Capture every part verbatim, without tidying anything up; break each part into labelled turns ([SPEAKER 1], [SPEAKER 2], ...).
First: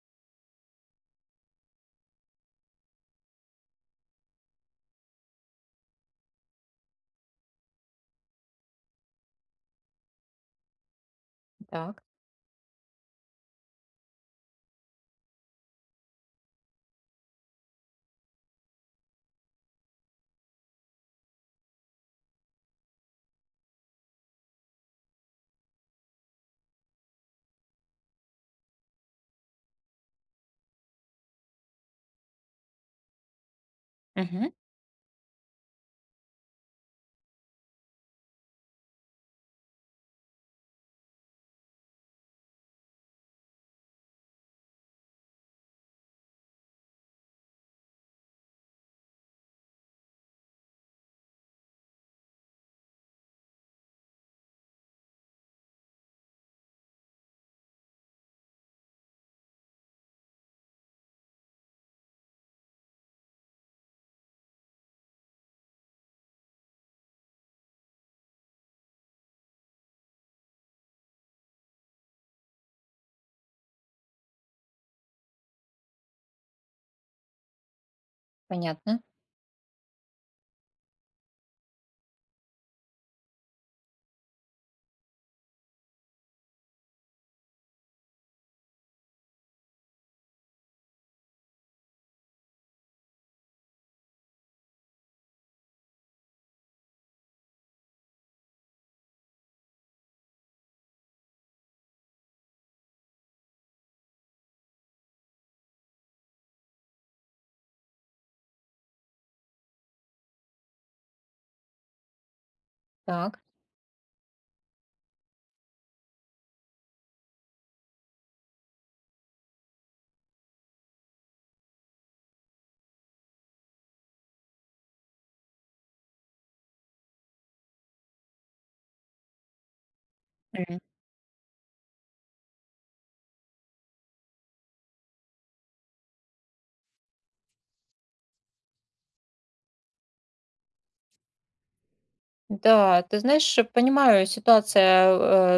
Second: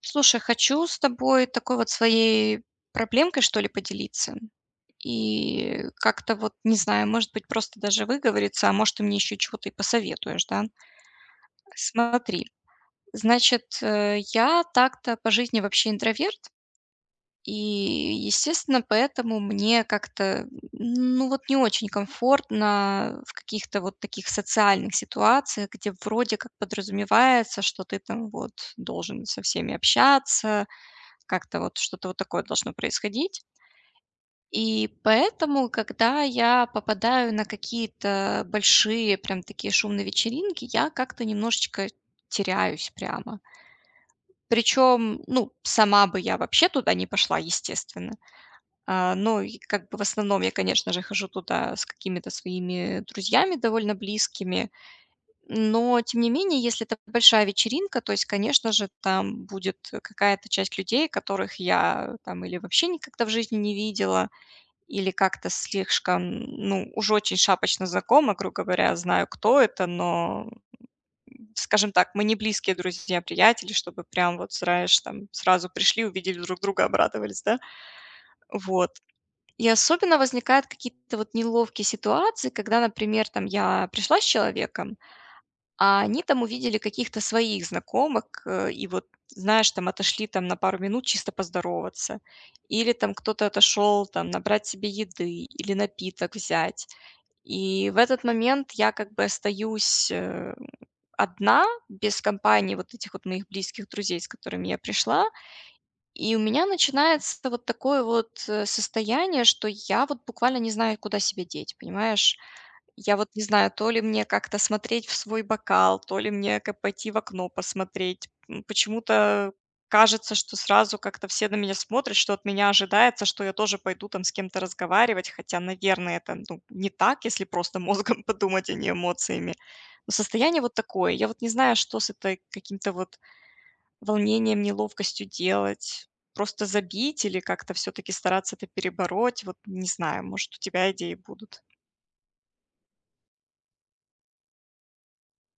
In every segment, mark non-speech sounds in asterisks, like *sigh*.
[SPEAKER 1] Слушай, хочу с тобой такой вот своей проблемкой, что ли, поделиться. И как-то вот, не знаю, может быть, просто даже выговориться, а может, ты мне еще чего-то и посоветуешь, да?
[SPEAKER 2] Так.
[SPEAKER 1] Смотри, значит, э, я так-то по жизни вообще интроверт, и, естественно, поэтому мне как-то, ну вот не очень комфортно в каких-то вот таких социальных ситуациях, где вроде как подразумевается, что ты там вот должен со всеми общаться, как-то вот что-то вот такое должно происходить.
[SPEAKER 2] Мгм.
[SPEAKER 1] И поэтому, когда я попадаю на какие-то большие, прям такие шумные вечеринки, я как-то немножечко теряюсь прямо. Причем, ну, сама бы я вообще туда не пошла, естественно. А, но и как бы в основном я, конечно же, хожу туда с какими-то своими друзьями довольно близкими, но, тем не менее, если это большая вечеринка, то есть, конечно же, там будет какая-то часть людей, которых я там или вообще никогда в жизни не видела, или как-то слишком, ну, уже очень шапочно знакома, грубо говоря, знаю, кто это, но, скажем так, мы не близкие друзья, приятели, чтобы прям вот, знаешь, там сразу пришли, увидели друг друга, обрадовались, да? Вот.
[SPEAKER 2] Понятно.
[SPEAKER 1] И особенно возникают какие-то вот неловкие ситуации, когда, например, там я пришла с человеком, а они там увидели каких-то своих знакомых, э, и вот, знаешь, там отошли там на пару минут чисто поздороваться. Или там кто-то отошел там набрать себе еды или напиток взять. И в этот момент я как бы остаюсь э, одна, без компании вот этих вот моих близких друзей, с которыми я пришла. И у меня начинается вот такое вот э, состояние, что я вот буквально не знаю, куда себя деть, понимаешь? Я вот
[SPEAKER 2] Так.
[SPEAKER 1] не знаю, то ли мне как-то смотреть в свой бокал, то ли мне ка пойти в окно посмотреть. М, почему-то кажется, что сразу как-то все на меня смотрят, что от меня ожидается, что я тоже пойду там с кем-то разговаривать, хотя, наверное, это, ну, не так, если просто мозгом *laughs* подумать, а не эмоциями. Но состояние вот
[SPEAKER 2] Мгм.
[SPEAKER 1] такое. Я вот не знаю, что с этой каким-то вот волнением, неловкостью делать. Просто забить или как-то все таки стараться это перебороть? Вот не знаю, может, у тебя идеи будут.
[SPEAKER 2] Да, ты знаешь, э, понимаю, ситуация,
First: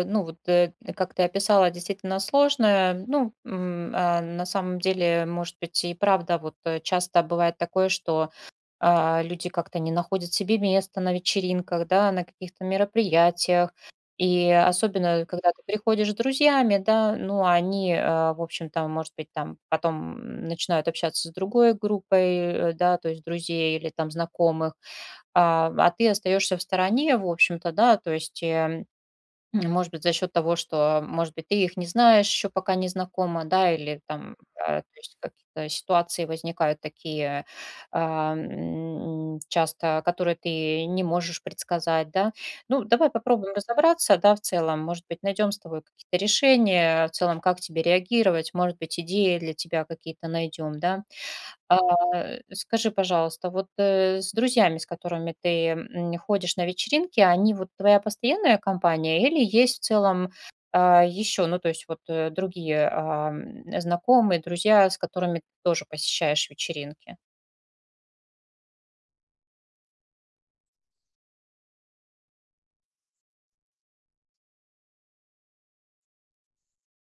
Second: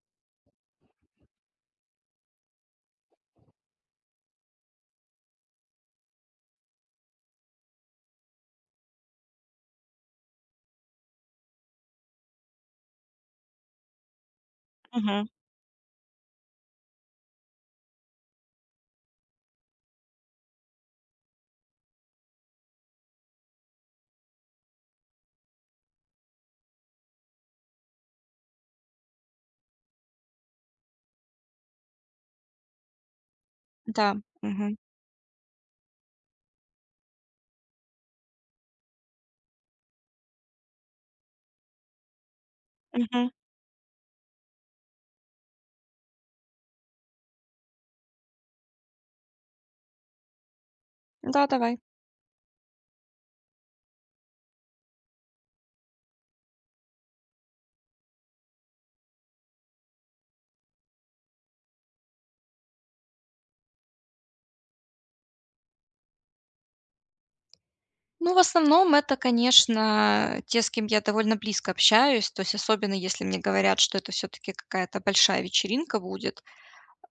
[SPEAKER 2] э, ну вот, э, как ты описала, действительно сложная. Ну, м, а, на самом деле, может быть, и правда, вот э, часто бывает такое, что а, люди как-то не находят себе места на вечеринках, да, на каких-то мероприятиях. И особенно,
[SPEAKER 1] Мгм.
[SPEAKER 2] когда ты приходишь с друзьями, да, ну, они, а, в общем-то, может быть, там потом начинают общаться с другой группой, э, да, то есть друзей или там знакомых, а, а ты остаешься в стороне, в общем-то, да, то есть э, М, может быть, за счет того, что, может быть, ты их не знаешь, еще пока не знакома, да, или
[SPEAKER 1] Да.
[SPEAKER 2] там,
[SPEAKER 1] Мгм.
[SPEAKER 2] а, то есть какие-то ситуации возникают такие а, м, часто, которые ты не можешь предсказать, да. Ну, давай
[SPEAKER 1] Мгм.
[SPEAKER 2] попробуем разобраться, да, в целом, может быть, найдем с тобой какие-то решения, в целом, как тебе реагировать, может быть, идеи для тебя какие-то найдем, да.
[SPEAKER 1] Да,
[SPEAKER 2] А,
[SPEAKER 1] давай.
[SPEAKER 2] скажи, пожалуйста, вот, э, с друзьями, с которыми ты, м, ходишь на вечеринки, они вот твоя постоянная компания или есть в целом, а, еще, ну, то есть вот, э, другие, а, м, знакомые, друзья, с которыми ты тоже посещаешь вечеринки?
[SPEAKER 1] Ну, в основном это, конечно, те, с кем я довольно близко общаюсь, то есть особенно если мне говорят, что это все-таки какая-то большая вечеринка будет.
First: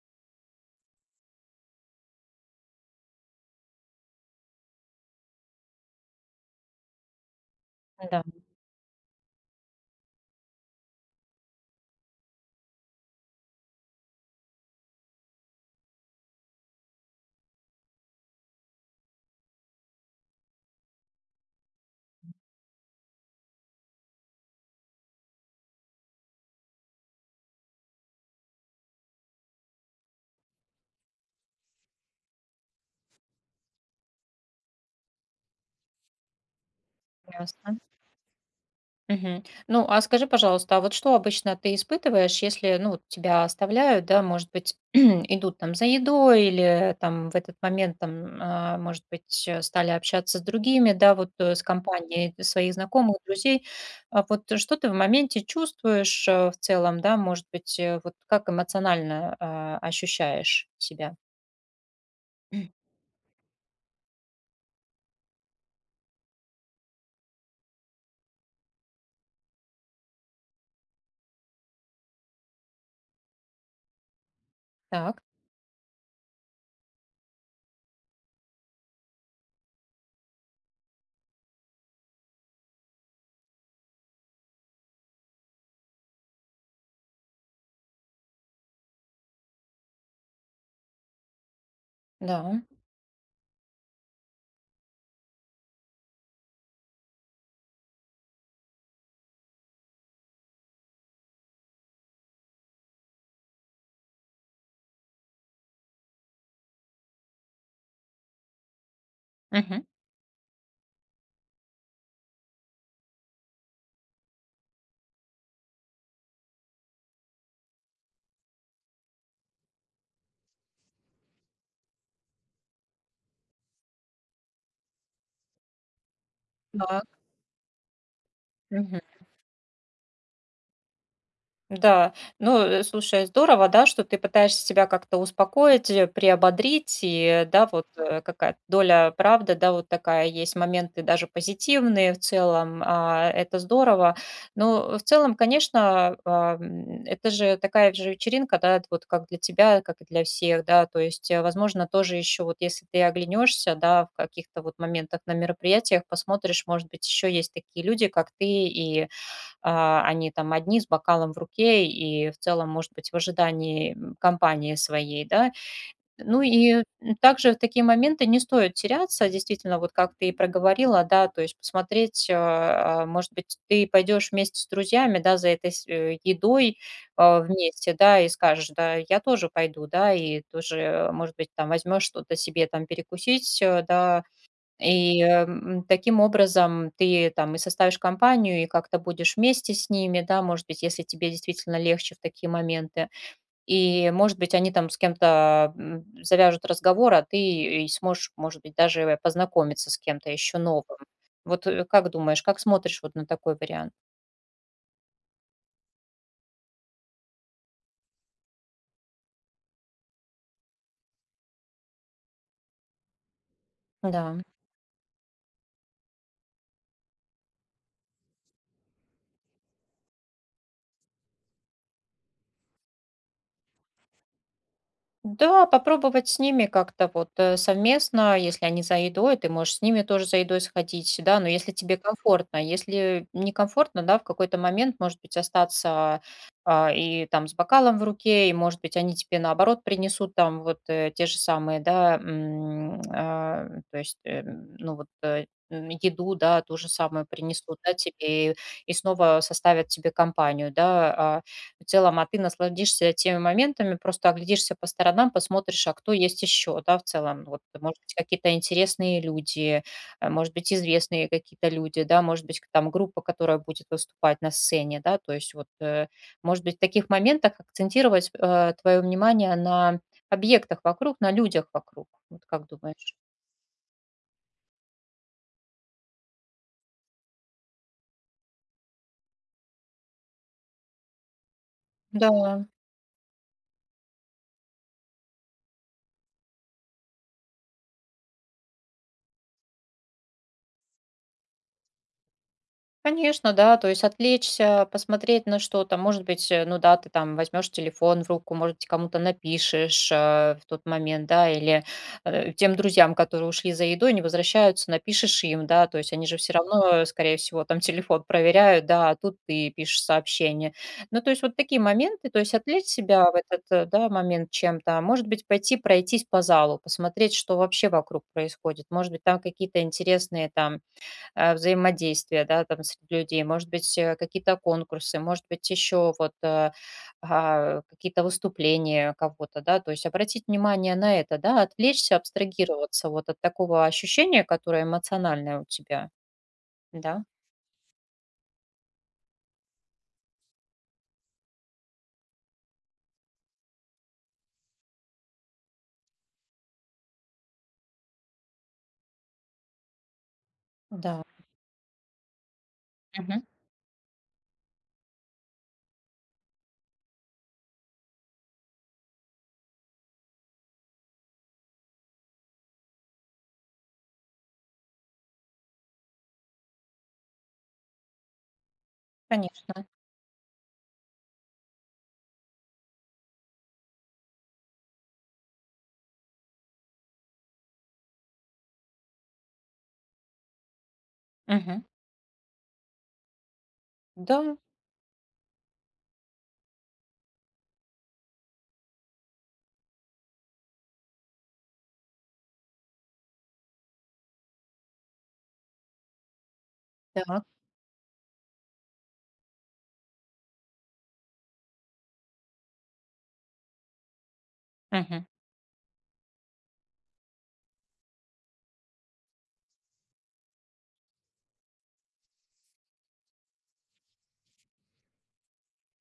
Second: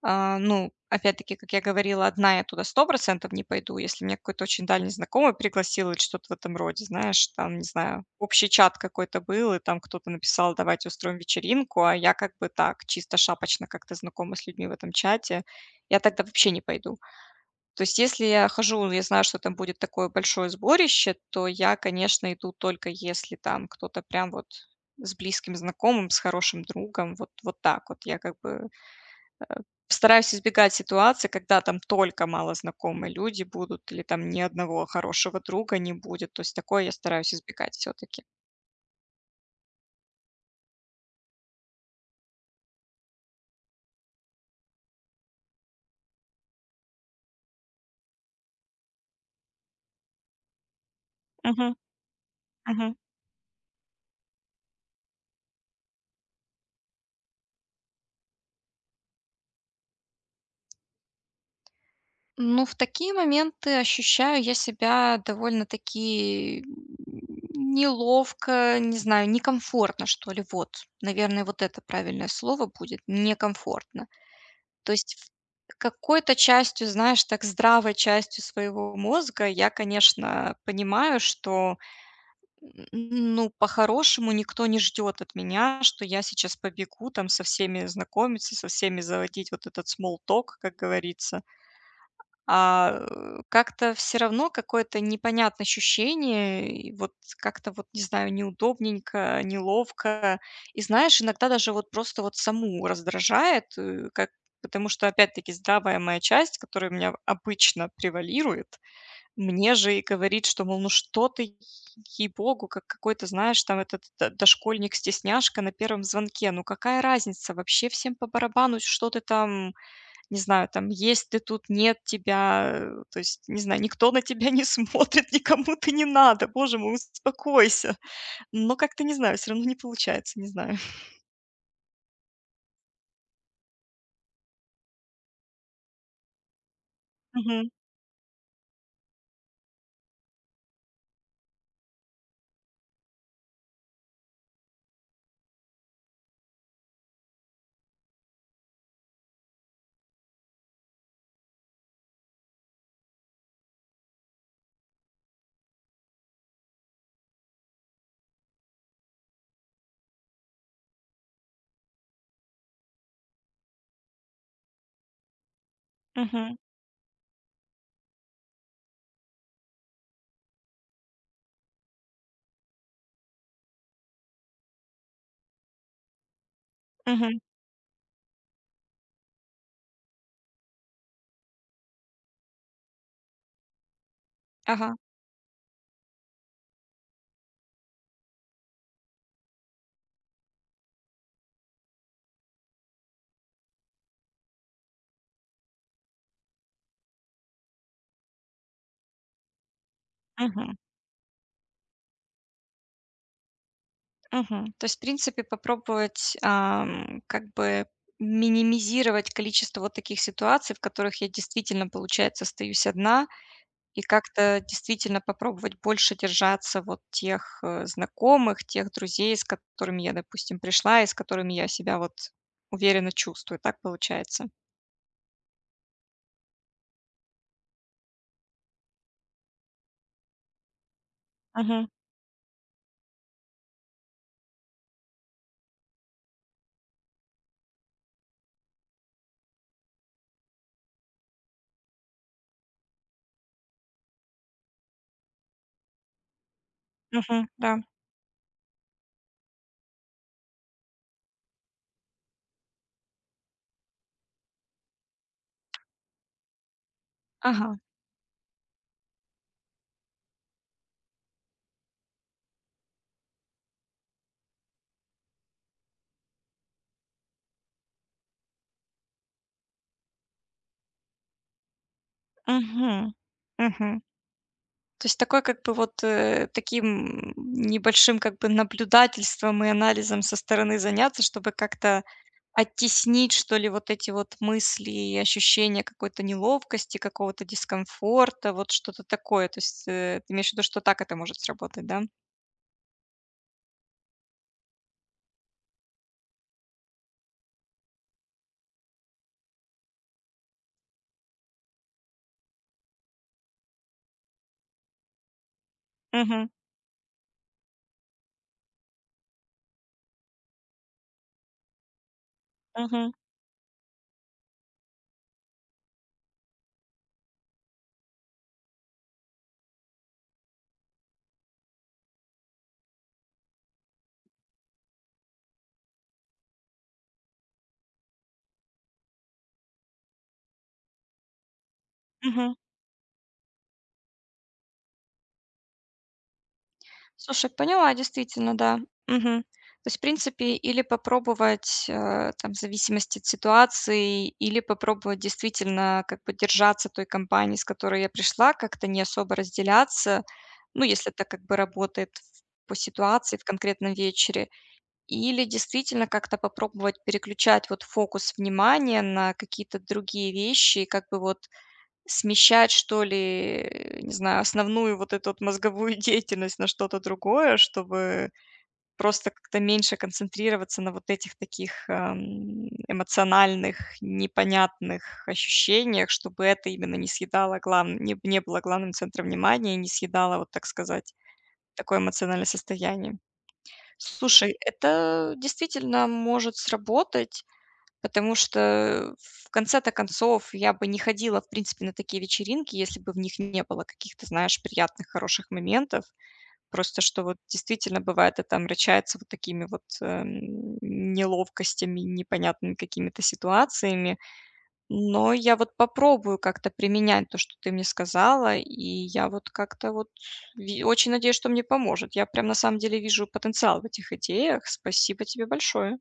[SPEAKER 1] а, Ну, опять-таки, как я говорила, одна я туда сто процентов не пойду, если меня какой-то очень дальний знакомый пригласил или что-то в этом роде, знаешь, там, не знаю,
[SPEAKER 2] Да.
[SPEAKER 1] общий чат какой-то был, и там кто-то написал, давайте устроим вечеринку, а я как бы так, чисто шапочно как-то знакома с людьми в этом чате, я тогда вообще не пойду. То есть если я хожу, я знаю, что там будет такое большое сборище, то я, конечно, иду только если там кто-то прям вот с близким знакомым, с хорошим другом, вот, вот так вот. Я как бы стараюсь избегать ситуации, когда там только малознакомые люди будут или там ни одного хорошего друга не будет. То есть такое я стараюсь избегать
[SPEAKER 2] Ясно.
[SPEAKER 1] все-таки.
[SPEAKER 2] Мгм. Ну, а скажи, пожалуйста, а вот что обычно ты испытываешь, если, ну, вот тебя оставляют, да, может быть, *clears throat* идут там за едой или там в этот момент там, а, может быть, э, стали общаться с другими, да, вот э, с
[SPEAKER 1] Мгм.
[SPEAKER 2] компанией своих знакомых, друзей. А вот э, что ты в моменте чувствуешь э, в целом, да, может быть, э, вот как эмоционально а, ощущаешь себя?
[SPEAKER 1] Ну, в
[SPEAKER 2] *clears throat*
[SPEAKER 1] такие моменты ощущаю я себя довольно-таки м, неловко, не знаю, некомфортно, что ли. Вот, наверное, вот это правильное слово будет- некомфортно. То есть
[SPEAKER 2] Так,
[SPEAKER 1] в какой-то частью, знаешь, так здравой частью своего мозга я, конечно, понимаю, что, н ну, по-хорошему никто не ждет от меня, что я сейчас побегу там со всеми знакомиться, со всеми заводить вот этот small talk, как говорится.
[SPEAKER 2] да.
[SPEAKER 1] А, э, как-то все равно какое-то непонятное ощущение, и вот как-то вот, не знаю, неудобненько, неловко. И знаешь, иногда даже вот просто вот саму раздражает, э, как потому что опять-таки здравая моя часть, которая у меня обычно превалирует, мне
[SPEAKER 2] Мгм.
[SPEAKER 1] же и говорит, что, мол, ну что ты, ей-богу, как какой-то, знаешь, там этот д дошкольник-стесняшка на первом звонке. Ну какая разница? Вообще всем по барабану, что ты там не знаю, там есть ты тут, нет тебя, э, то есть, не знаю, никто на тебя не *laughs* смотрит, никому ты не надо, боже мой,
[SPEAKER 2] Так.
[SPEAKER 1] успокойся. Но как-то, не знаю, все равно не получается, не знаю.
[SPEAKER 2] Да, ну, э, слушай, здорово, да, что ты пытаешься себя как-то успокоить, э, приободрить, и, да,
[SPEAKER 1] Мгм,
[SPEAKER 2] вот э, какая-то доля правды, да, вот такая есть, моменты даже позитивные в целом, а, это здорово. Но в целом, конечно, а, м, это же такая же вечеринка, да, вот как для тебя, как и для всех, да, то есть, э, возможно, тоже еще вот если ты оглянешься, да, в каких-то вот моментах на мероприятиях, посмотришь, может быть, еще есть такие люди, как ты, и а, они там одни с бокалом в руке и в целом, может быть, в ожидании м, компании своей, да. Ну
[SPEAKER 1] мгм,
[SPEAKER 2] и также в такие моменты не стоит теряться, действительно, вот как ты и проговорила, да, то есть посмотреть, а, а, может быть, ты пойдешь вместе с друзьями, да, за этой с- э, едой
[SPEAKER 1] мгм.
[SPEAKER 2] а, вместе, да, и скажешь, да, я тоже пойду, да, и тоже, может быть, там возьмешь что-то себе там перекусить, э, да,
[SPEAKER 1] Ага,
[SPEAKER 2] и, эм, таким образом ты там и составишь компанию, и как-то будешь вместе с ними, да, может быть, если тебе действительно легче в такие моменты. И, может быть, они там с кем-то, м, завяжут разговор, а ты и сможешь, может быть, даже познакомиться с кем-то еще
[SPEAKER 1] мгм,
[SPEAKER 2] новым. Вот, э, как думаешь, как смотришь вот на такой вариант?
[SPEAKER 1] мгм. То есть, в принципе, попробовать, ам, как бы минимизировать количество вот таких ситуаций, в которых я действительно, получается, остаюсь одна. И
[SPEAKER 2] Да.
[SPEAKER 1] как-то действительно попробовать больше держаться вот тех, э, знакомых, тех друзей, с которыми я, допустим, пришла и с которыми я себя вот уверенно чувствую. Так получается?
[SPEAKER 2] Да, попробовать с ними как-то вот э, совместно, если они за едой, ты можешь с ними тоже за едой сходить, да, но если
[SPEAKER 1] Мгм.
[SPEAKER 2] тебе комфортно, если некомфортно, да, в какой-то момент, может быть, остаться а, и там с бокалом в руке, и, может быть, они тебе наоборот принесут там вот э, те же самые, да, м, а, то есть, э, м, ну вот, э, м, еду, да, ту же самую
[SPEAKER 1] Мгм.
[SPEAKER 2] принесут,
[SPEAKER 1] Да.
[SPEAKER 2] да, тебе, и, и снова составят тебе компанию, да, а, в целом, а ты насладишься теми моментами, просто оглядишься по сторонам, посмотришь, а кто есть еще, да, в целом. Вот,
[SPEAKER 1] Ага.
[SPEAKER 2] может быть, какие-то интересные люди, э, может быть, известные какие-то люди, да, может быть, к- там группа, которая будет выступать на сцене, да, то есть вот, э, может быть, в таких моментах акцентировать твое внимание на объектах вокруг, на людях вокруг. Вот как думаешь?
[SPEAKER 1] Мгм. Мгм. То есть такой как бы вот, э, таким небольшим как бы наблюдательством и анализом со стороны заняться, чтобы как-то
[SPEAKER 2] Да.
[SPEAKER 1] оттеснить, что ли, вот эти вот мысли и ощущения какой-то неловкости, какого-то дискомфорта, вот что-то такое. То есть, э, ты имеешь в виду, что так это может сработать, да?
[SPEAKER 2] Конечно, да, то есть отвлечься, посмотреть на что-то. Может быть, э, ну да, ты там возьмешь телефон в руку, может быть, кому-то напишешь э, в тот момент, да, или э, тем друзьям, которые ушли за едой, не возвращаются, напишешь им, да, то есть они же
[SPEAKER 1] Угу,
[SPEAKER 2] все равно, э, скорее всего, там телефон проверяют, да, а тут ты пишешь сообщение. Ну, то есть вот такие моменты, то есть отвлечь
[SPEAKER 1] угу,
[SPEAKER 2] себя в этот, э, да, момент чем-то. а Может быть, пойти пройтись по залу, посмотреть, что вообще вокруг происходит. Может быть, там какие-то интересные там э, взаимодействия, да, там, среди людей, может быть, э, какие-то конкурсы, может быть, еще вот э, а, какие-то выступления кого-то, да, то есть обратить внимание на это, да, отвлечься,
[SPEAKER 1] мгм.
[SPEAKER 2] абстрагироваться вот от такого ощущения, которое эмоциональное у тебя, да,
[SPEAKER 1] Слушай, поняла, действительно, да. Мгм. То есть, в принципе, или попробовать, э, там, в зависимости от ситуации, или попробовать действительно как бы держаться той компании, с которой я пришла, как-то не особо разделяться, ну, если
[SPEAKER 2] да,
[SPEAKER 1] это как бы работает в- по ситуации
[SPEAKER 2] мгм,
[SPEAKER 1] в конкретном вечере, или действительно как-то попробовать переключать вот фокус внимания на какие-то другие вещи, и как бы вот смещать, что ли, э, не знаю, основную вот эту вот мозговую *laughs* деятельность на что-то другое, чтобы просто как-то
[SPEAKER 2] конечно,
[SPEAKER 1] меньше концентрироваться на вот этих таких, ам, эмоциональных, непонятных ощущениях, чтобы это именно не съедало главн не не было главным центром внимания и не съедало, вот так сказать,
[SPEAKER 2] мгм,
[SPEAKER 1] такое эмоциональное состояние.
[SPEAKER 2] да,
[SPEAKER 1] Слушай, это действительно может сработать. Потому что в конце-то концов я бы не ходила, в принципе, на такие вечеринки, если бы в них не было каких-то, знаешь, приятных, хороших моментов. Просто что вот
[SPEAKER 2] так,
[SPEAKER 1] действительно бывает это омрачается вот такими вот, эм, неловкостями, непонятными какими-то ситуациями.
[SPEAKER 2] мгм.
[SPEAKER 1] Но я вот попробую как-то применять то, что ты мне сказала, и я вот как-то вот ви очень надеюсь, что мне поможет. Я прям на самом деле вижу потенциал в этих идеях. Спасибо тебе большое.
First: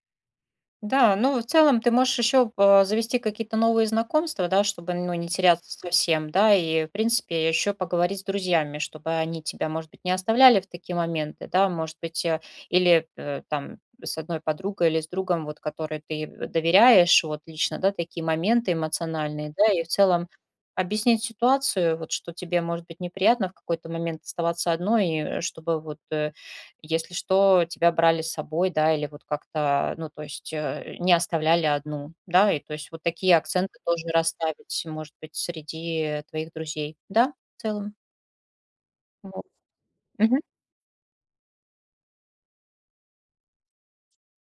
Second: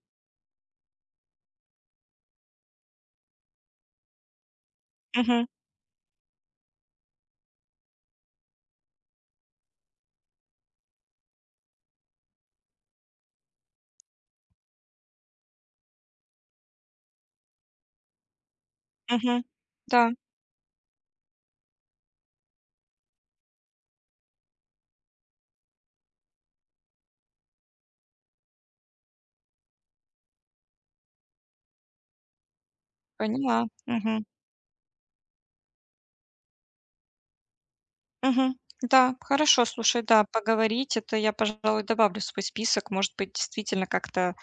[SPEAKER 2] Да, ну, в целом ты можешь еще, э, завести какие-то новые знакомства, да, чтобы, ну, не
[SPEAKER 1] Мгм,
[SPEAKER 2] теряться совсем, да, и, в принципе, еще поговорить с друзьями, чтобы они тебя, может быть, не оставляли в такие моменты, да, может быть, э, или, э, там с одной подругой или с другом, вот, который ты доверяешь, вот, лично, да, такие моменты
[SPEAKER 1] мгм.
[SPEAKER 2] эмоциональные, да, и в
[SPEAKER 1] Да.
[SPEAKER 2] целом объяснить ситуацию, вот, что тебе может быть неприятно в какой-то момент оставаться одной, и э, чтобы вот, э если что, тебя брали с собой, да, или вот как-то, ну, то есть, э, не оставляли одну, да, и то есть вот такие
[SPEAKER 1] Поняла.
[SPEAKER 2] акценты тоже
[SPEAKER 1] Мгм.
[SPEAKER 2] расставить, может быть, среди твоих друзей. Да, в целом.
[SPEAKER 1] Мгм. Да,
[SPEAKER 2] Вот.
[SPEAKER 1] хорошо, слушай, да,
[SPEAKER 2] Мгм.
[SPEAKER 1] поговорить. Это я, пожалуй, добавлю в свой список. Может быть, действительно как-то,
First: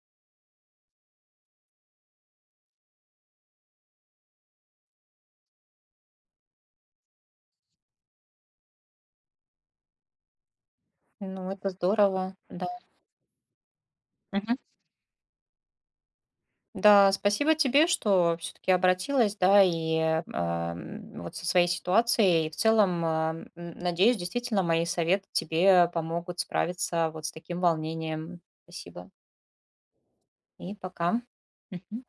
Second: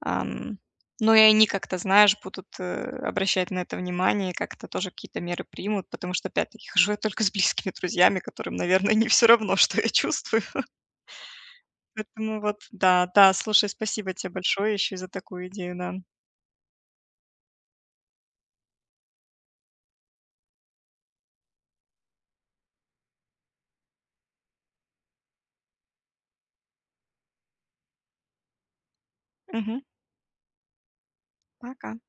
[SPEAKER 1] ам, ну, и они как-то, знаешь, будут, э, обращать на это внимание, и как-то тоже какие-то меры примут, потому что, опять-таки, *laughs* хожу я только с близкими друзьями, которым, наверное, не все равно, что я чувствую. *laughs*
[SPEAKER 2] Ну, это здорово,
[SPEAKER 1] Поэтому вот
[SPEAKER 2] да.
[SPEAKER 1] да, да, слушай, спасибо тебе
[SPEAKER 2] Мгм.
[SPEAKER 1] большое еще и за такую идею, да.
[SPEAKER 2] Да, спасибо тебе, что все-таки обратилась, да, и ам, вот со своей ситуацией. И в целом, а, м, надеюсь, действительно, мои советы тебе помогут справиться вот с таким волнением. Спасибо.
[SPEAKER 1] Мгм.
[SPEAKER 2] И пока.
[SPEAKER 1] Пока.
[SPEAKER 2] Мгм.